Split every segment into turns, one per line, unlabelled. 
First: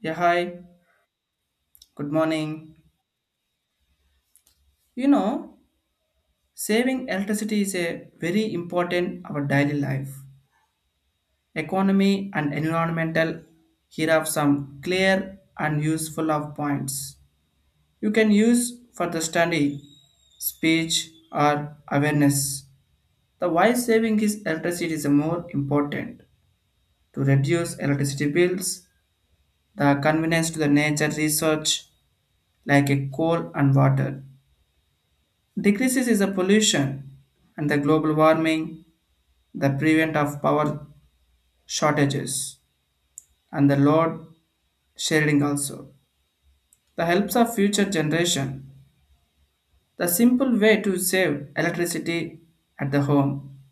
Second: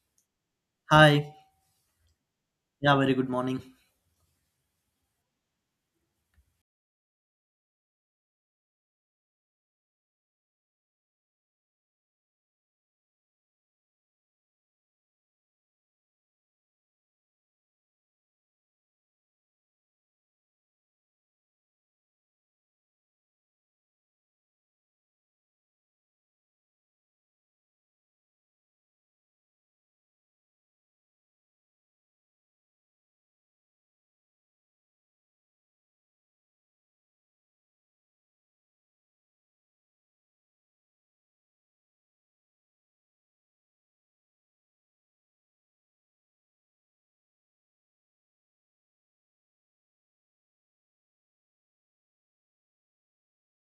Yeah, hi.
Hi.
Good morning.
Yeah, very good morning.
You know, saving electricity is a very important our daily life. Economy and environmental here are some clear and useful of points. You can use for the study, speech or awareness. The why saving is electricity is more important to reduce electricity bills, the convenience to the nature research like a coal and water. Decreases is the pollution and the global warming, the prevent of power shortages and the load sharing also. The helps of future generation. The simple way to save electricity at the home.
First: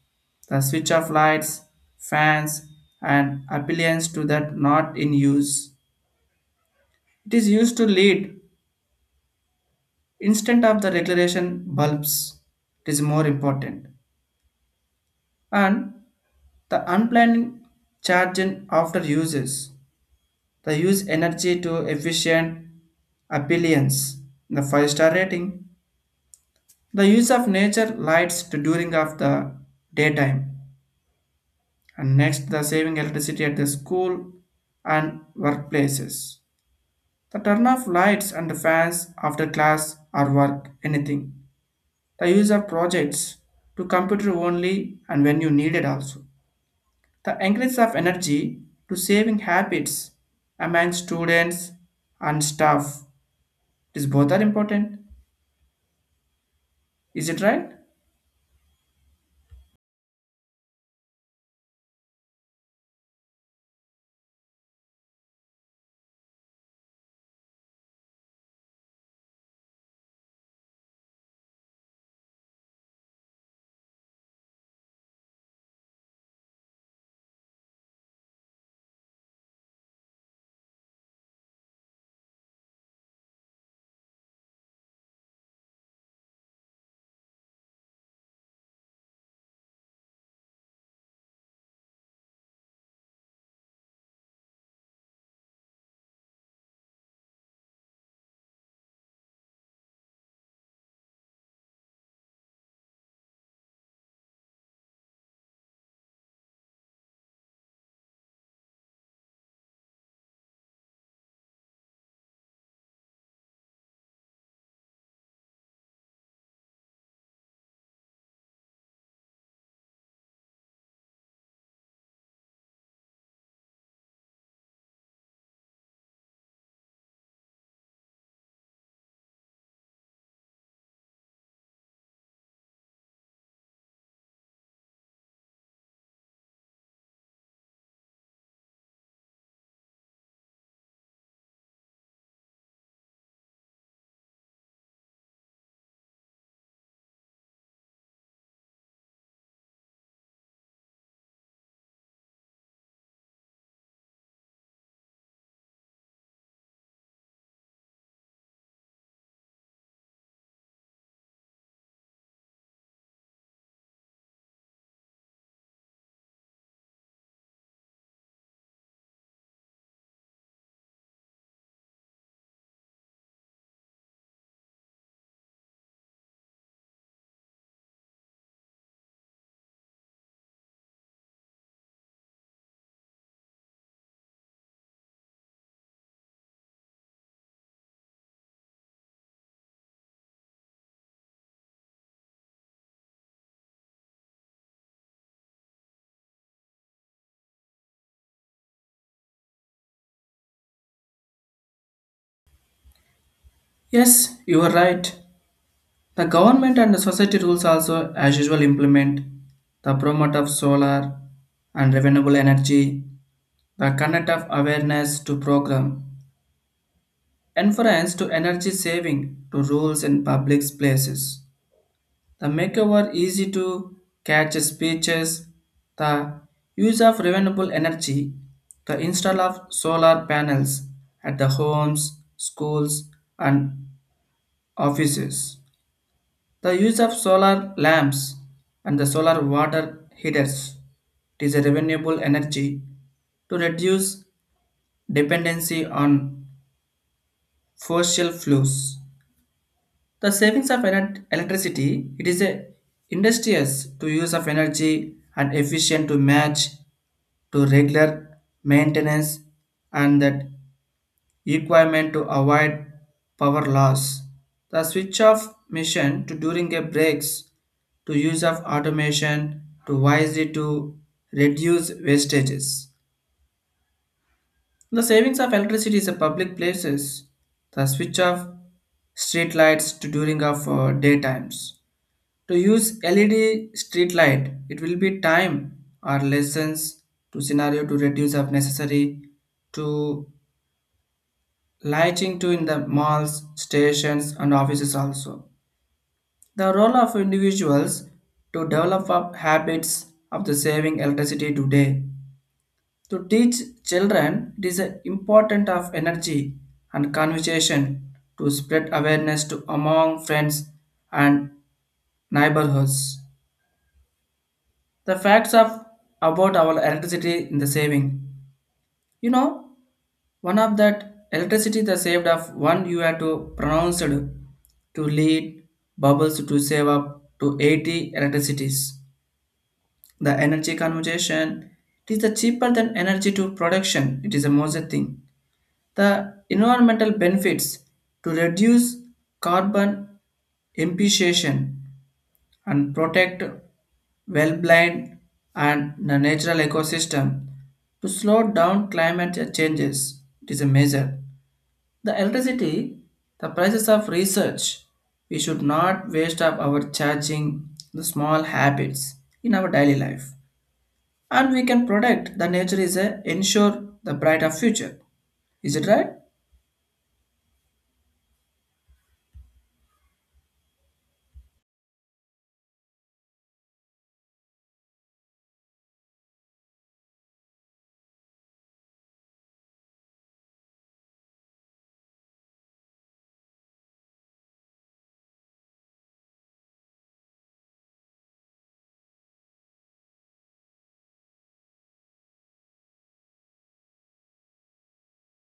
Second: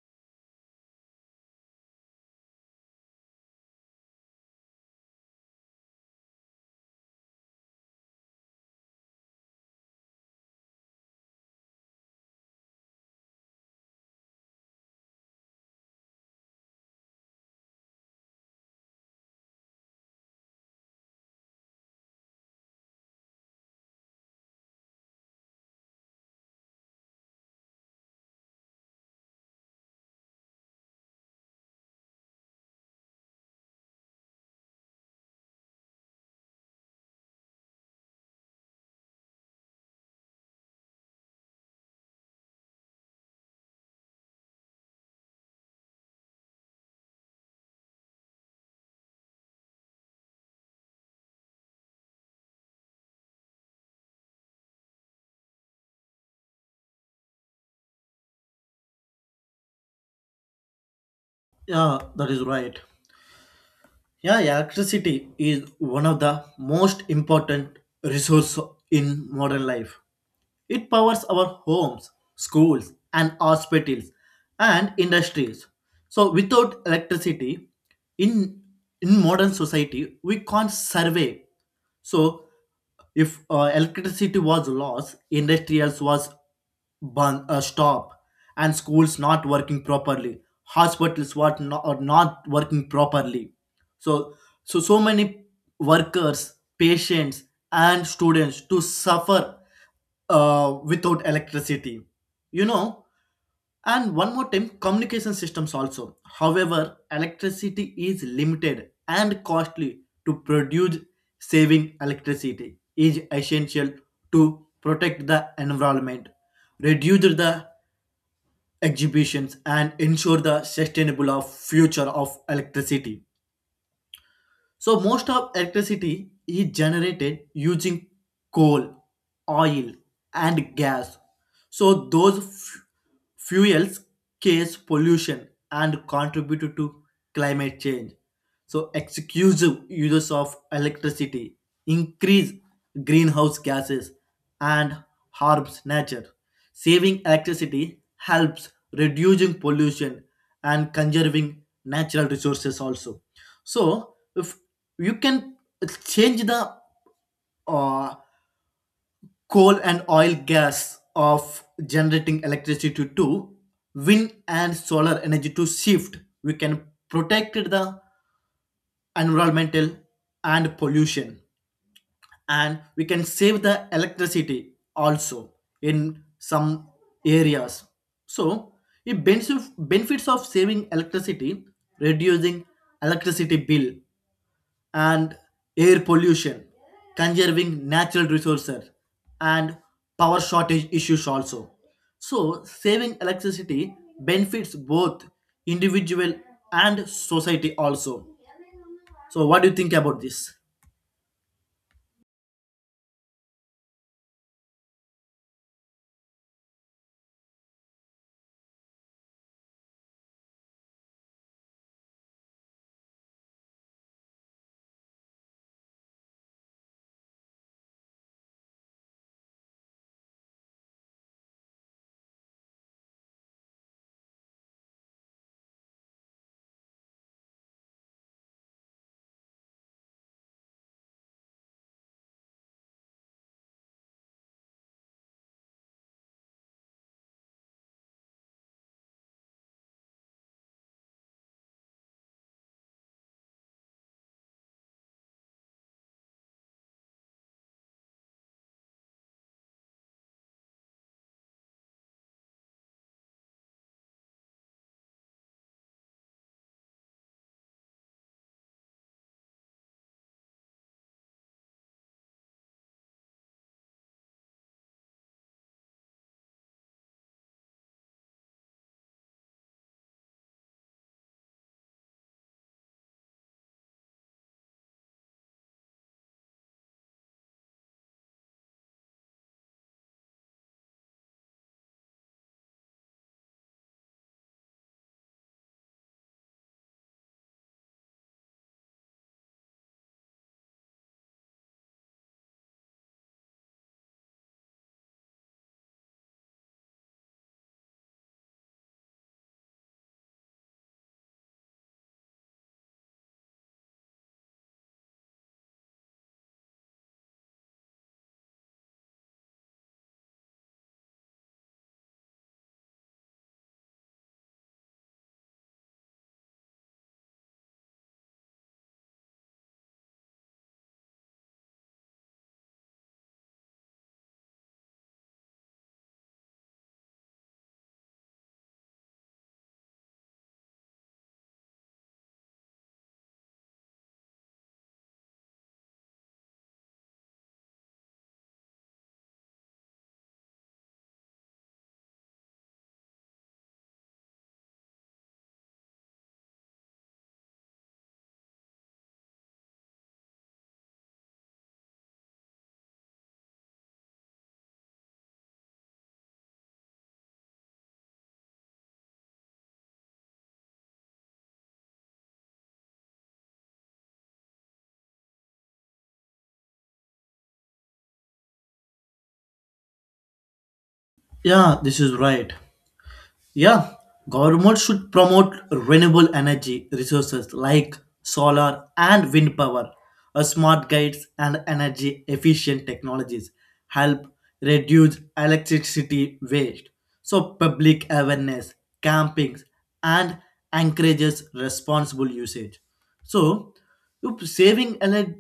The switch off lights, fans and appliances to that not in use. It is used to lead instead of the regulation bulbs. It is more important. And the unplanned charging after uses. They use energy to efficient appliance. The five-star rating. The use of nature lights to during of the daytime. And next the saving electricity at the school and workplaces. The turn off lights and fans after class or work, anything. The use of projects to computer only and when you need it also. The increase of energy to saving habits among students and staff is both are important. Is it right?
Yeah, that is right. Yeah, electricity is one of the most important resource in modern life. It powers our homes, schools, and hospitals and industries. So without electricity, in in modern society, we can't survive. So if electricity was lost, industrials was stop, and schools not working properly, hospitals what not, are not working properly. So so many workers, patients, and students to suffer without electricity. You know, and one more time, communication systems also. However, electricity is limited and costly to produce, saving electricity is essential to protect the environment, reduce the exhibitions, and ensure the sustainable of future of electricity. So most of electricity is generated using coal, oil, and gas. So those fuels cause pollution and contribute to climate change. So exclusive uses of electricity increase greenhouse gases and harms nature. Saving electricity helps reducing pollution and conserving natural resources also. So if you can change the uh, coal and oil gas of generating electricity to wind and solar energy to shift, we can protect the environmental and pollution, and we can save the electricity also in some areas. So it benefits of saving electricity, reducing electricity bill and air pollution, conserving natural resources, and power shortage issues also. So, saving electricity benefits both individual and society also. So, what do you think about this?
Yes, you are right. The government and the society rules also, as usual, implement the promote of solar and renewable energy, the conduct of awareness to program, inference to energy saving to rules in public places, the makeover easy to catch speeches, the use of renewable energy, the install of solar panels at the homes, schools, and offices. The use of solar lamps and the solar water heaters, it is a renewable energy to reduce dependency on fossil fuels. The savings of electricity, it is a industrious to use of energy and efficient to match to regular maintenance and that requirement to avoid power loss. The switch off mission to during a breaks to use of automation to wisely to reduce wastages. The savings of electricity is a public places. The switch off street lights to during of daytimes. To use LED street light, it will be time or lessons to scenario to reduce of necessary to lighting too in the malls, stations, and offices also. The role of individuals to develop up habits of the saving electricity today. To teach children, it is a important of energy and conversation to spread awareness to among friends and neighborhoods. The facts of about our electricity in the saving. You know, One of that electricity the saved of one you had to pronounced to lead bubbles to save up to 80 electricities. The energy conservation, it is the cheaper than energy to production. It is a most thing. The environmental benefits to reduce carbon emission and protect well-blind and the natural ecosystem to slow down climate changes. It is a measure the electricity, the prices of research. We should not waste up our charging the small habits in our daily life. And we can protect the nature is a ensure the brighter future. Is it right?
Yeah, this is right. Yeah, government should promote renewable energy resources like solar and wind power. Smart gates and energy efficient technologies help reduce electricity waste. So, public awareness, campings, and encourages responsible usage. So, saving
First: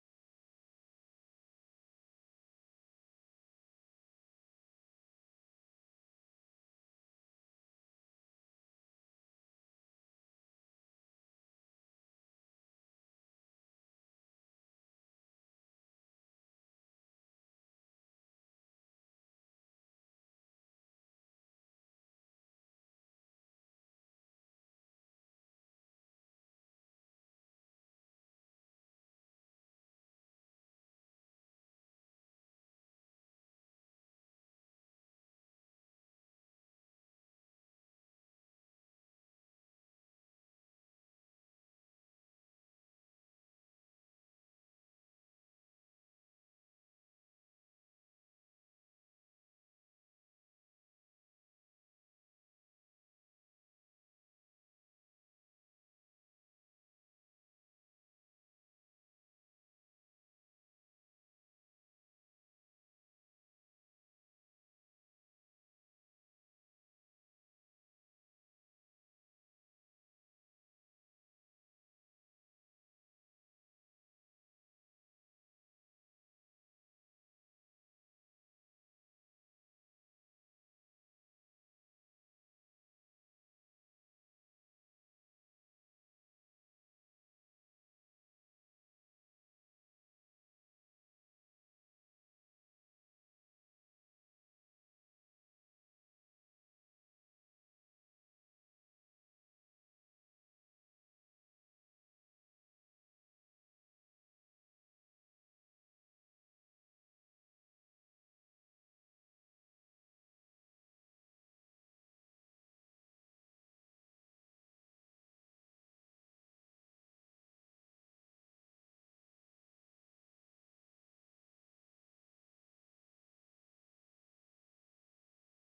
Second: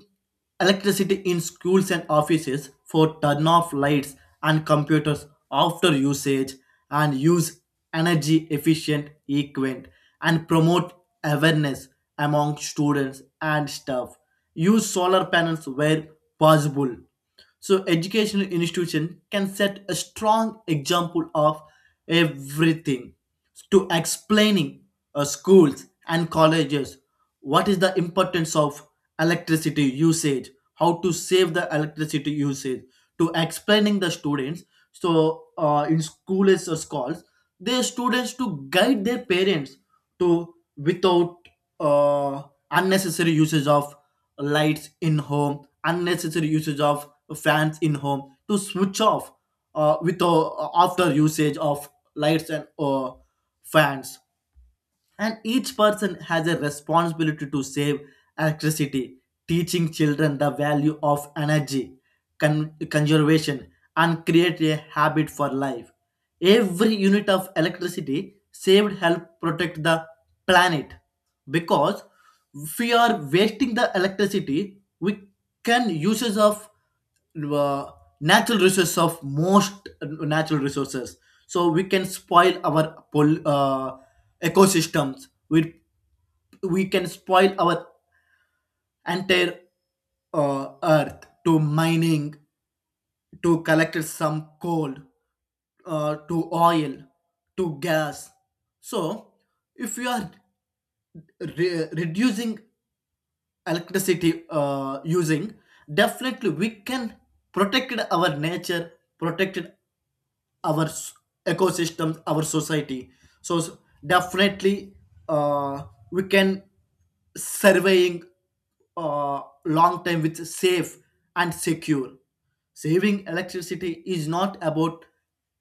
electricity in schools and offices for turn off lights and computers after usage and use energy efficient equipment and promote awareness among students and staff. Use solar panels where possible, so educational institution can set a strong example of everything. To explaining schools and colleges what is the importance of electricity usage, how to save the electricity usage, to explaining the students. So in schools or schools, their students to guide their parents to without uh, unnecessary usage of lights in home, unnecessary usage of fans in home, to switch off with after usage of lights and fans. And each person has a responsibility to save electricity, teaching children the value of energy conservation and create a habit for life. Every unit of electricity saved help protect the planet, because if we are wasting the electricity we can uses of uh, natural resources of most natural resources, so we can spoil our ecosystems. We can spoil our entire earth to mining, to collect some coal, to oil, to gas. So, if you are reducing electricity using, definitely we can protect our nature, protect our ecosystems, our society. So, definitely uh, we can surveying long time with safe and secure. Saving electricity is not about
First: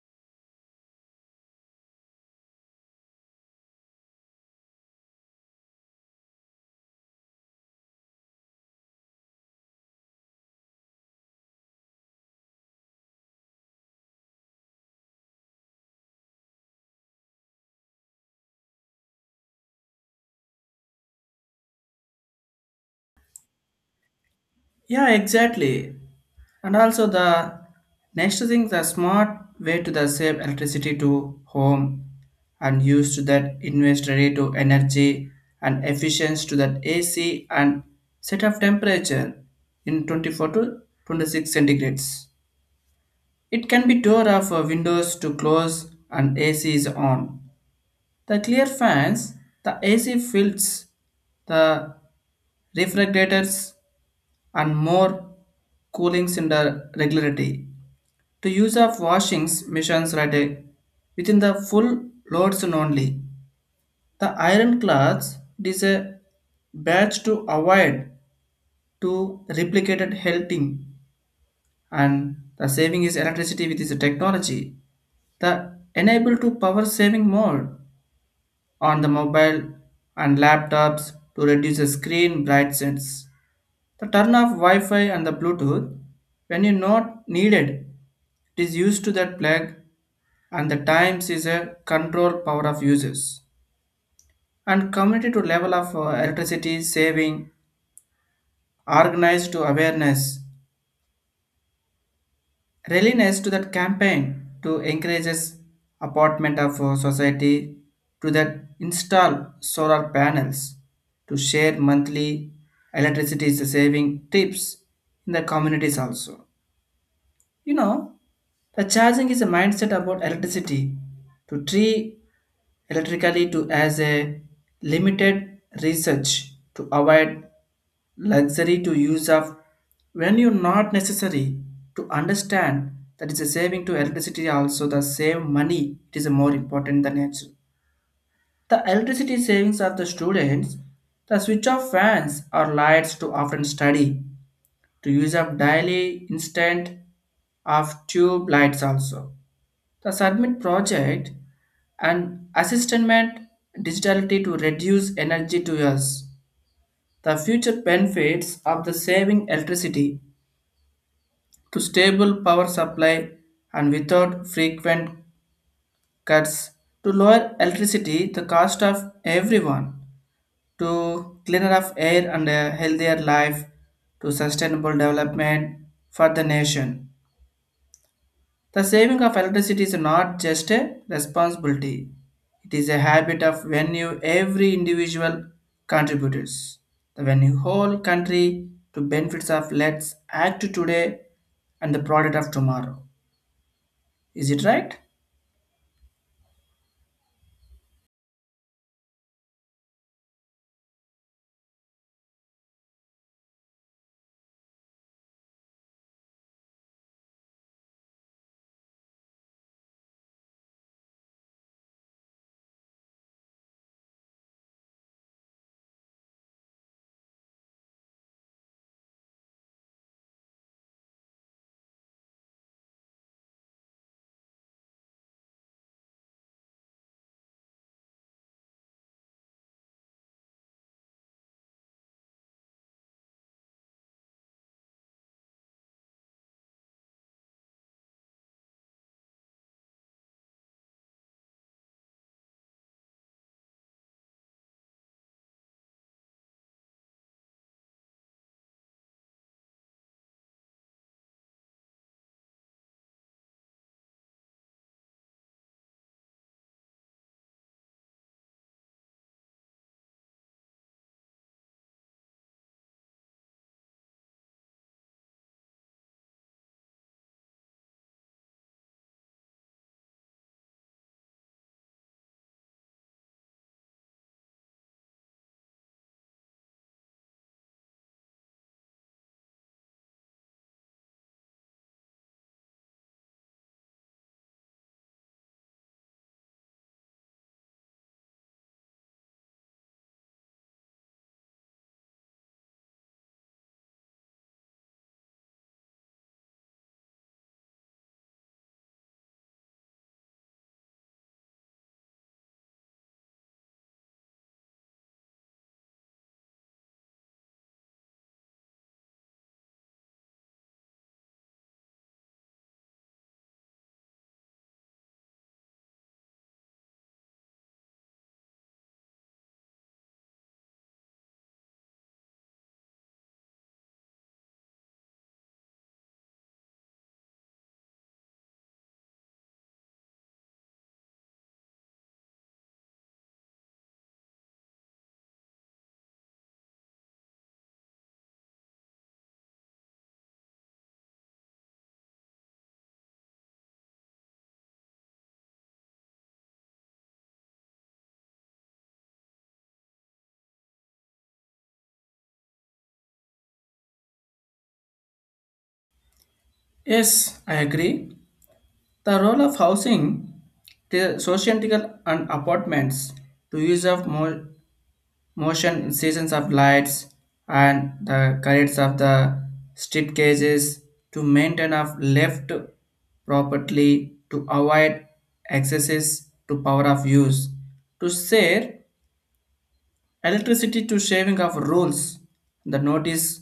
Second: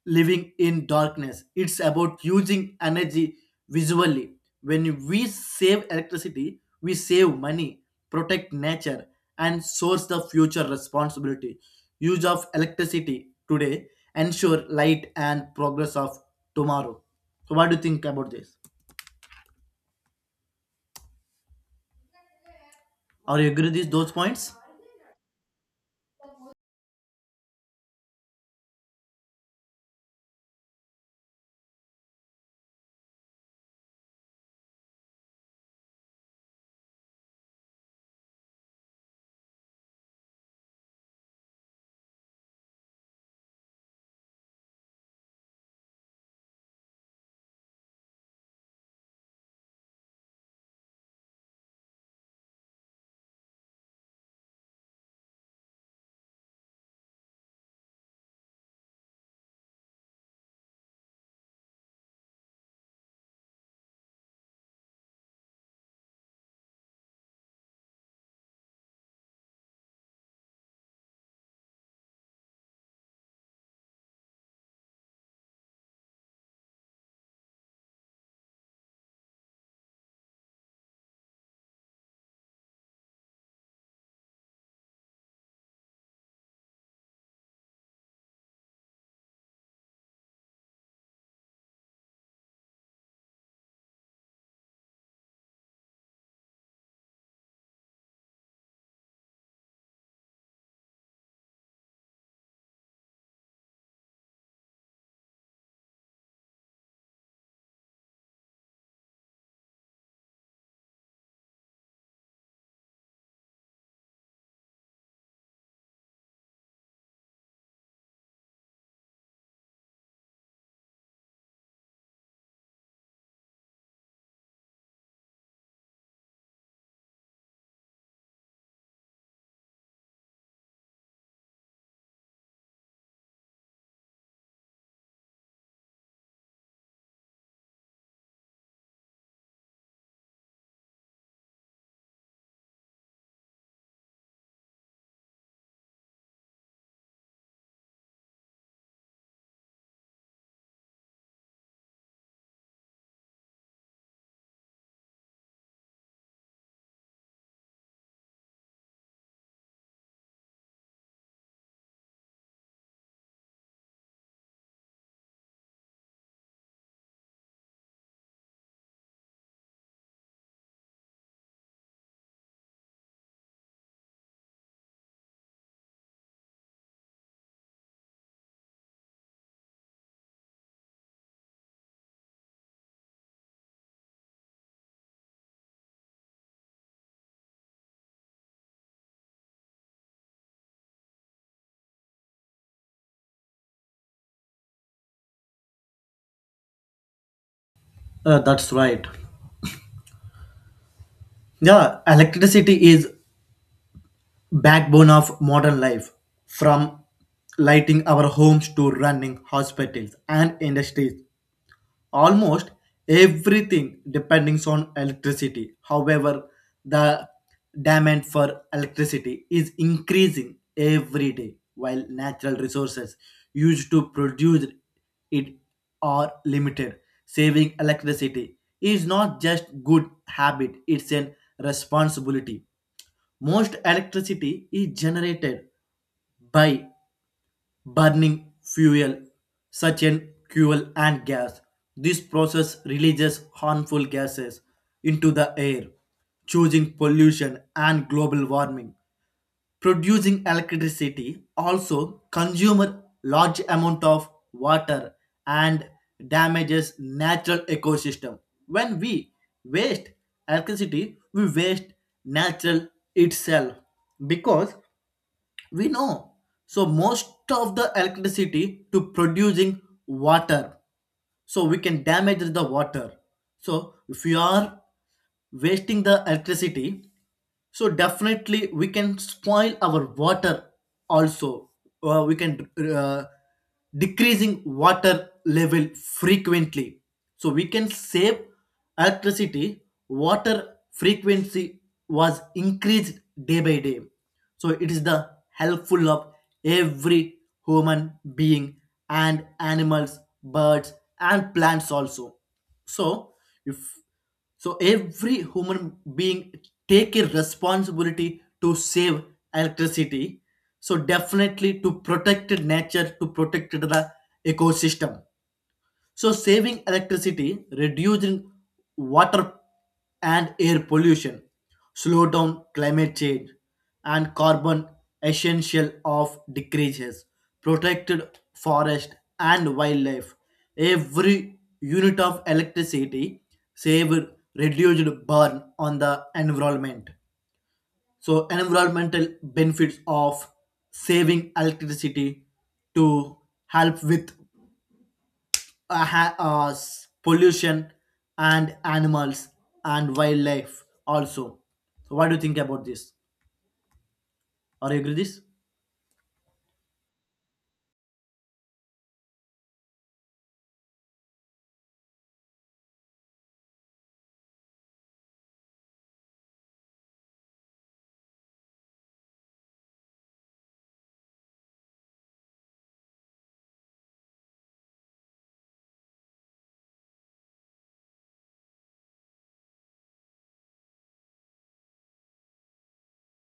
living in darkness, it's about using energy visually. When we save electricity, we save money, protect nature, and source the future responsibility. Use of electricity today ensure light and progress of tomorrow. So, what do you think about this? Are you agree with these those points?
Yeah, exactly. And also the next thing, the smart way to the save electricity to home and use to that invest rate to energy and efficiency to that AC and set of temperature in 24 to 26 centigrades. It can be door of windows to close and AC is on. The clear fans, the AC fills, the refrigerators and more coolings in the regularity. To use of washings machines right within the full loads and only. The iron cloths, it is a batch to avoid to replicated helting and the saving is electricity with this technology. The enable to power saving mode on the mobile and laptops to reduce the screen brightness. To turn off Wi-Fi and the Bluetooth when you not needed. It is used to that plug and the times is a control power of users and community to level of electricity saving, organized to awareness readiness to that campaign to encourages apartment of society to that install solar panels to share monthly electricity saving tips in the communities also. You know, the charging is a mindset about electricity to treat electrically to as a limited research to avoid luxury to use of when you not necessary to understand that it's a saving to electricity also, the save money it is a more important than nature. The electricity savings of the students, the switch off fans or lights to often study to use up daily instant of tube lights also. The submit project and assistment digitality to reduce energy to us. The future benefits of the saving electricity to stable power supply and without frequent cuts to lower electricity the cost of everyone to cleaner of air and a healthier life to sustainable development for the nation. The saving of electricity is not just a responsibility, it is a habit of when you every individual contributors. The when you whole country to benefits of let's act today and the product of tomorrow. Is it right?
That's right. Yeah, electricity is backbone of modern life. From lighting our homes to running hospitals and industries, almost everything depends on electricity. However, the demand for electricity is increasing every day while natural resources used to produce it are limited. Saving electricity is not just good habit, it's an responsibility. Most electricity is generated by burning fuel, such as fuel and gas. This process releases harmful gases into the air, causing pollution and global warming. Producing electricity also consumes large amount of water and damages natural ecosystem. When we waste electricity we waste natural itself, because we know so most of the electricity to producing water, so we can damage the water. So if we are wasting the electricity, so definitely we can spoil our water also, or we can uh, decreasing water level frequently. So we can save electricity. Water frequency was increased day by day, so it is the helpful of every human being and animals, birds, and plants also. So if so every human being take a responsibility to save electricity, so definitely to protect nature, to protect the ecosystem. So saving electricity, reducing water and air pollution, slow down climate change, and carbon essential of decreases, protected forest and wildlife. Every unit of electricity saved reduced burn on the environment. So environmental benefits of saving electricity to help with pollution and animals and wildlife also. So what do you think about this? Are you agree this?
Yes, I agree. The role of housing, the social and apartments, to use of more motion seasons of lights and the currents of the strip cages to maintain of left properly to avoid excesses to power of use to share electricity to shaving of rules, the notice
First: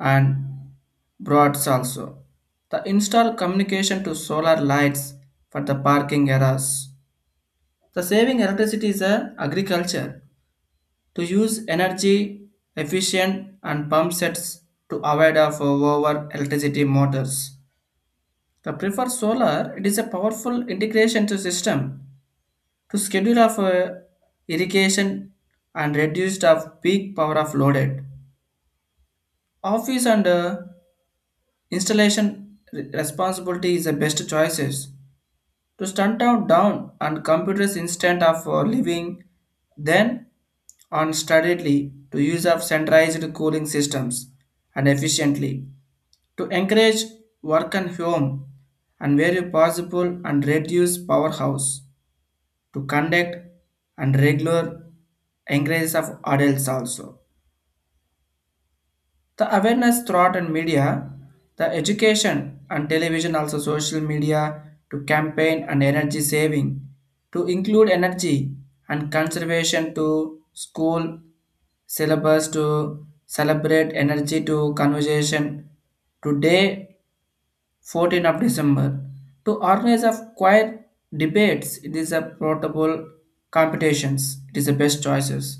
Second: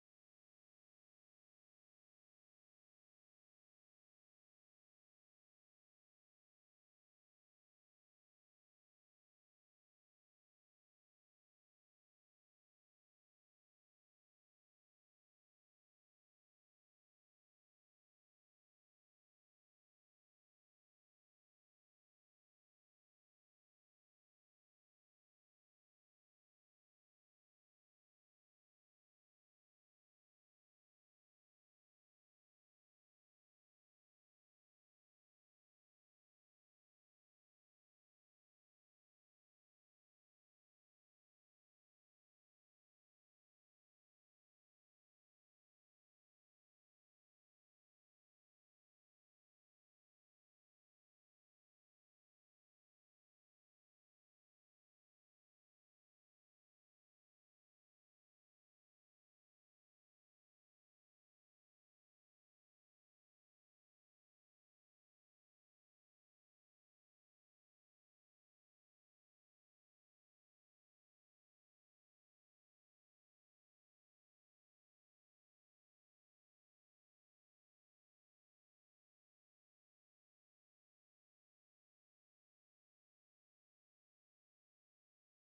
and broads also, the install communication to solar lights for the parking areas. The saving electricity is a agriculture to use energy efficient and pump sets to avoid of over electricity motors. The prefer solar, it is a powerful integration to system to schedule of irrigation and reduced of peak power of loaded. Office and installation responsibility is the best choices to stunt out down and computers instead of living then on steadily to use of centralized cooling systems and efficiently to encourage work and home and where possible and reduce powerhouse to conduct and regular encourages of adults also. The awareness throughout and media, the education and television, also social media to campaign and energy saving, to include energy and conservation to school syllabus to celebrate energy to conversation today December 14th to organize of quiet debates. It is a portable competitions. It is the best choices.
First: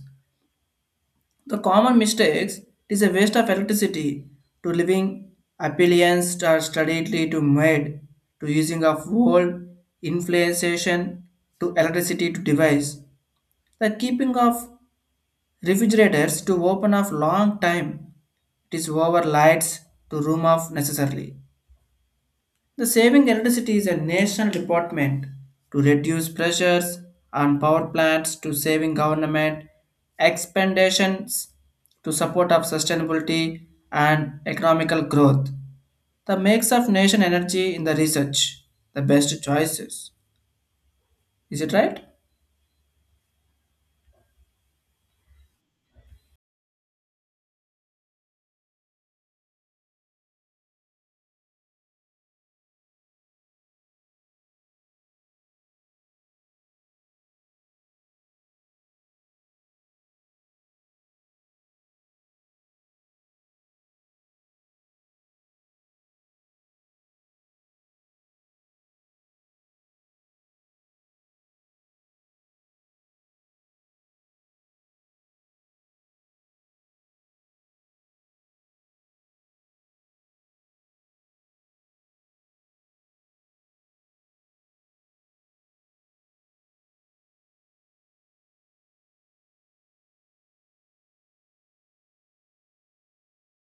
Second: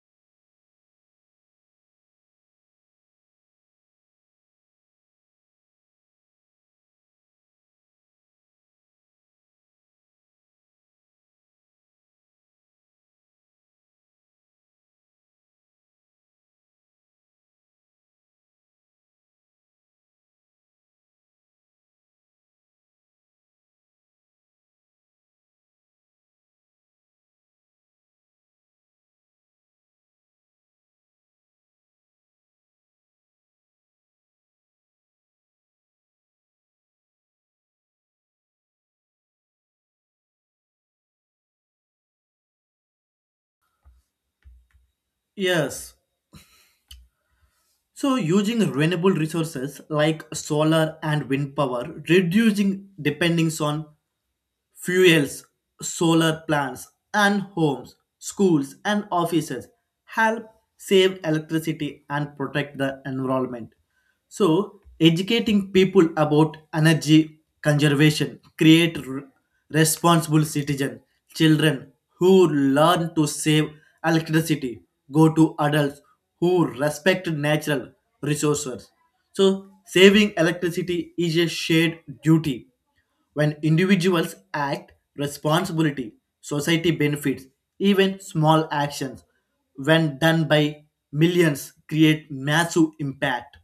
The common mistakes is a waste of electricity to living appliances are steadily to made to using of whole inflation to electricity to device. The keeping of refrigerators to open of long time, it is over lights to room off necessarily. The saving electricity is a national department to reduce pressures on power plants to saving government expansions to support of sustainability and economical growth. The mix of nation energy in the research, the best choices. Is it right?
Yes. So, using renewable resources like solar and wind power, reducing dependence on fuels, solar plants, and homes, schools, and offices help save electricity and protect the environment. So, educating people about energy conservation create responsible citizen. Children who learn to save electricity go to adults who respect natural resources. So, saving electricity is a shared duty. When individuals act responsibility, society benefits. Even small actions, when done by millions, create massive impact.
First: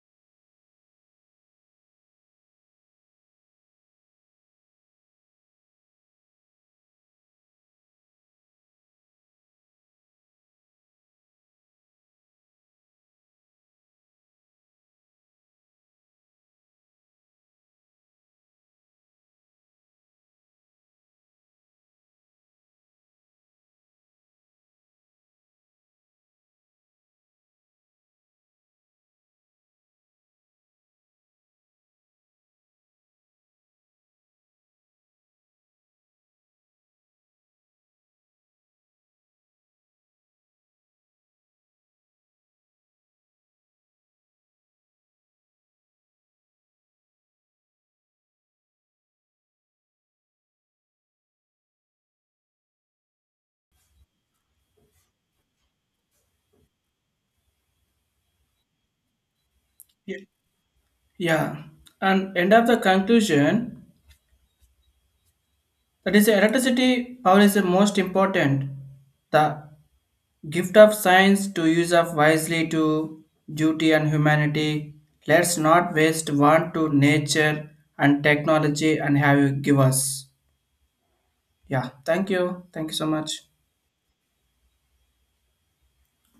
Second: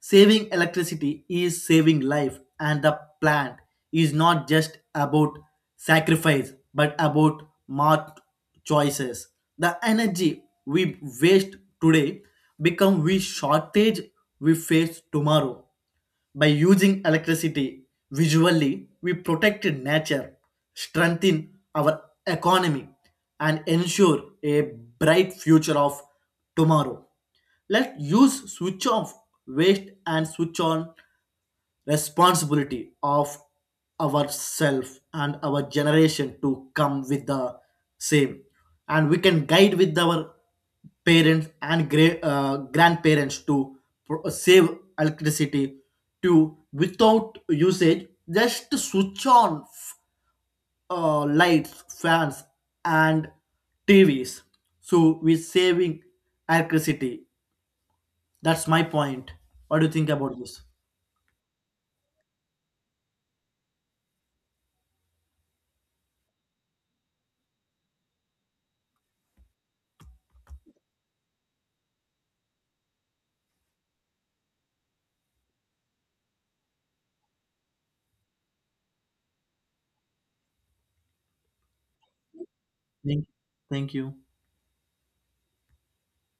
Saving electricity is saving life, and the plant is not just about sacrifice but about smart choices. The energy we waste today become we shortage we face tomorrow. By using electricity visually, we protect nature, strengthen our economy, and ensure a bright future of tomorrow. Let's use switch off waste and switch on responsibility of ourselves and our generation to come with the same. And we can guide with our parents and grandparents to save electricity, to without usage just switch on lights, fans, and TVs, so we're saving electricity. That's my point. What do you think
Yeah.
about this?
Yeah. And end of the conclusion that is electricity power is the most important. The gift of science to use of wisely to duty and humanity. Let's not waste one to nature and technology and have you give us. Yeah, thank you. Thank you so
Thank
much.
thank you.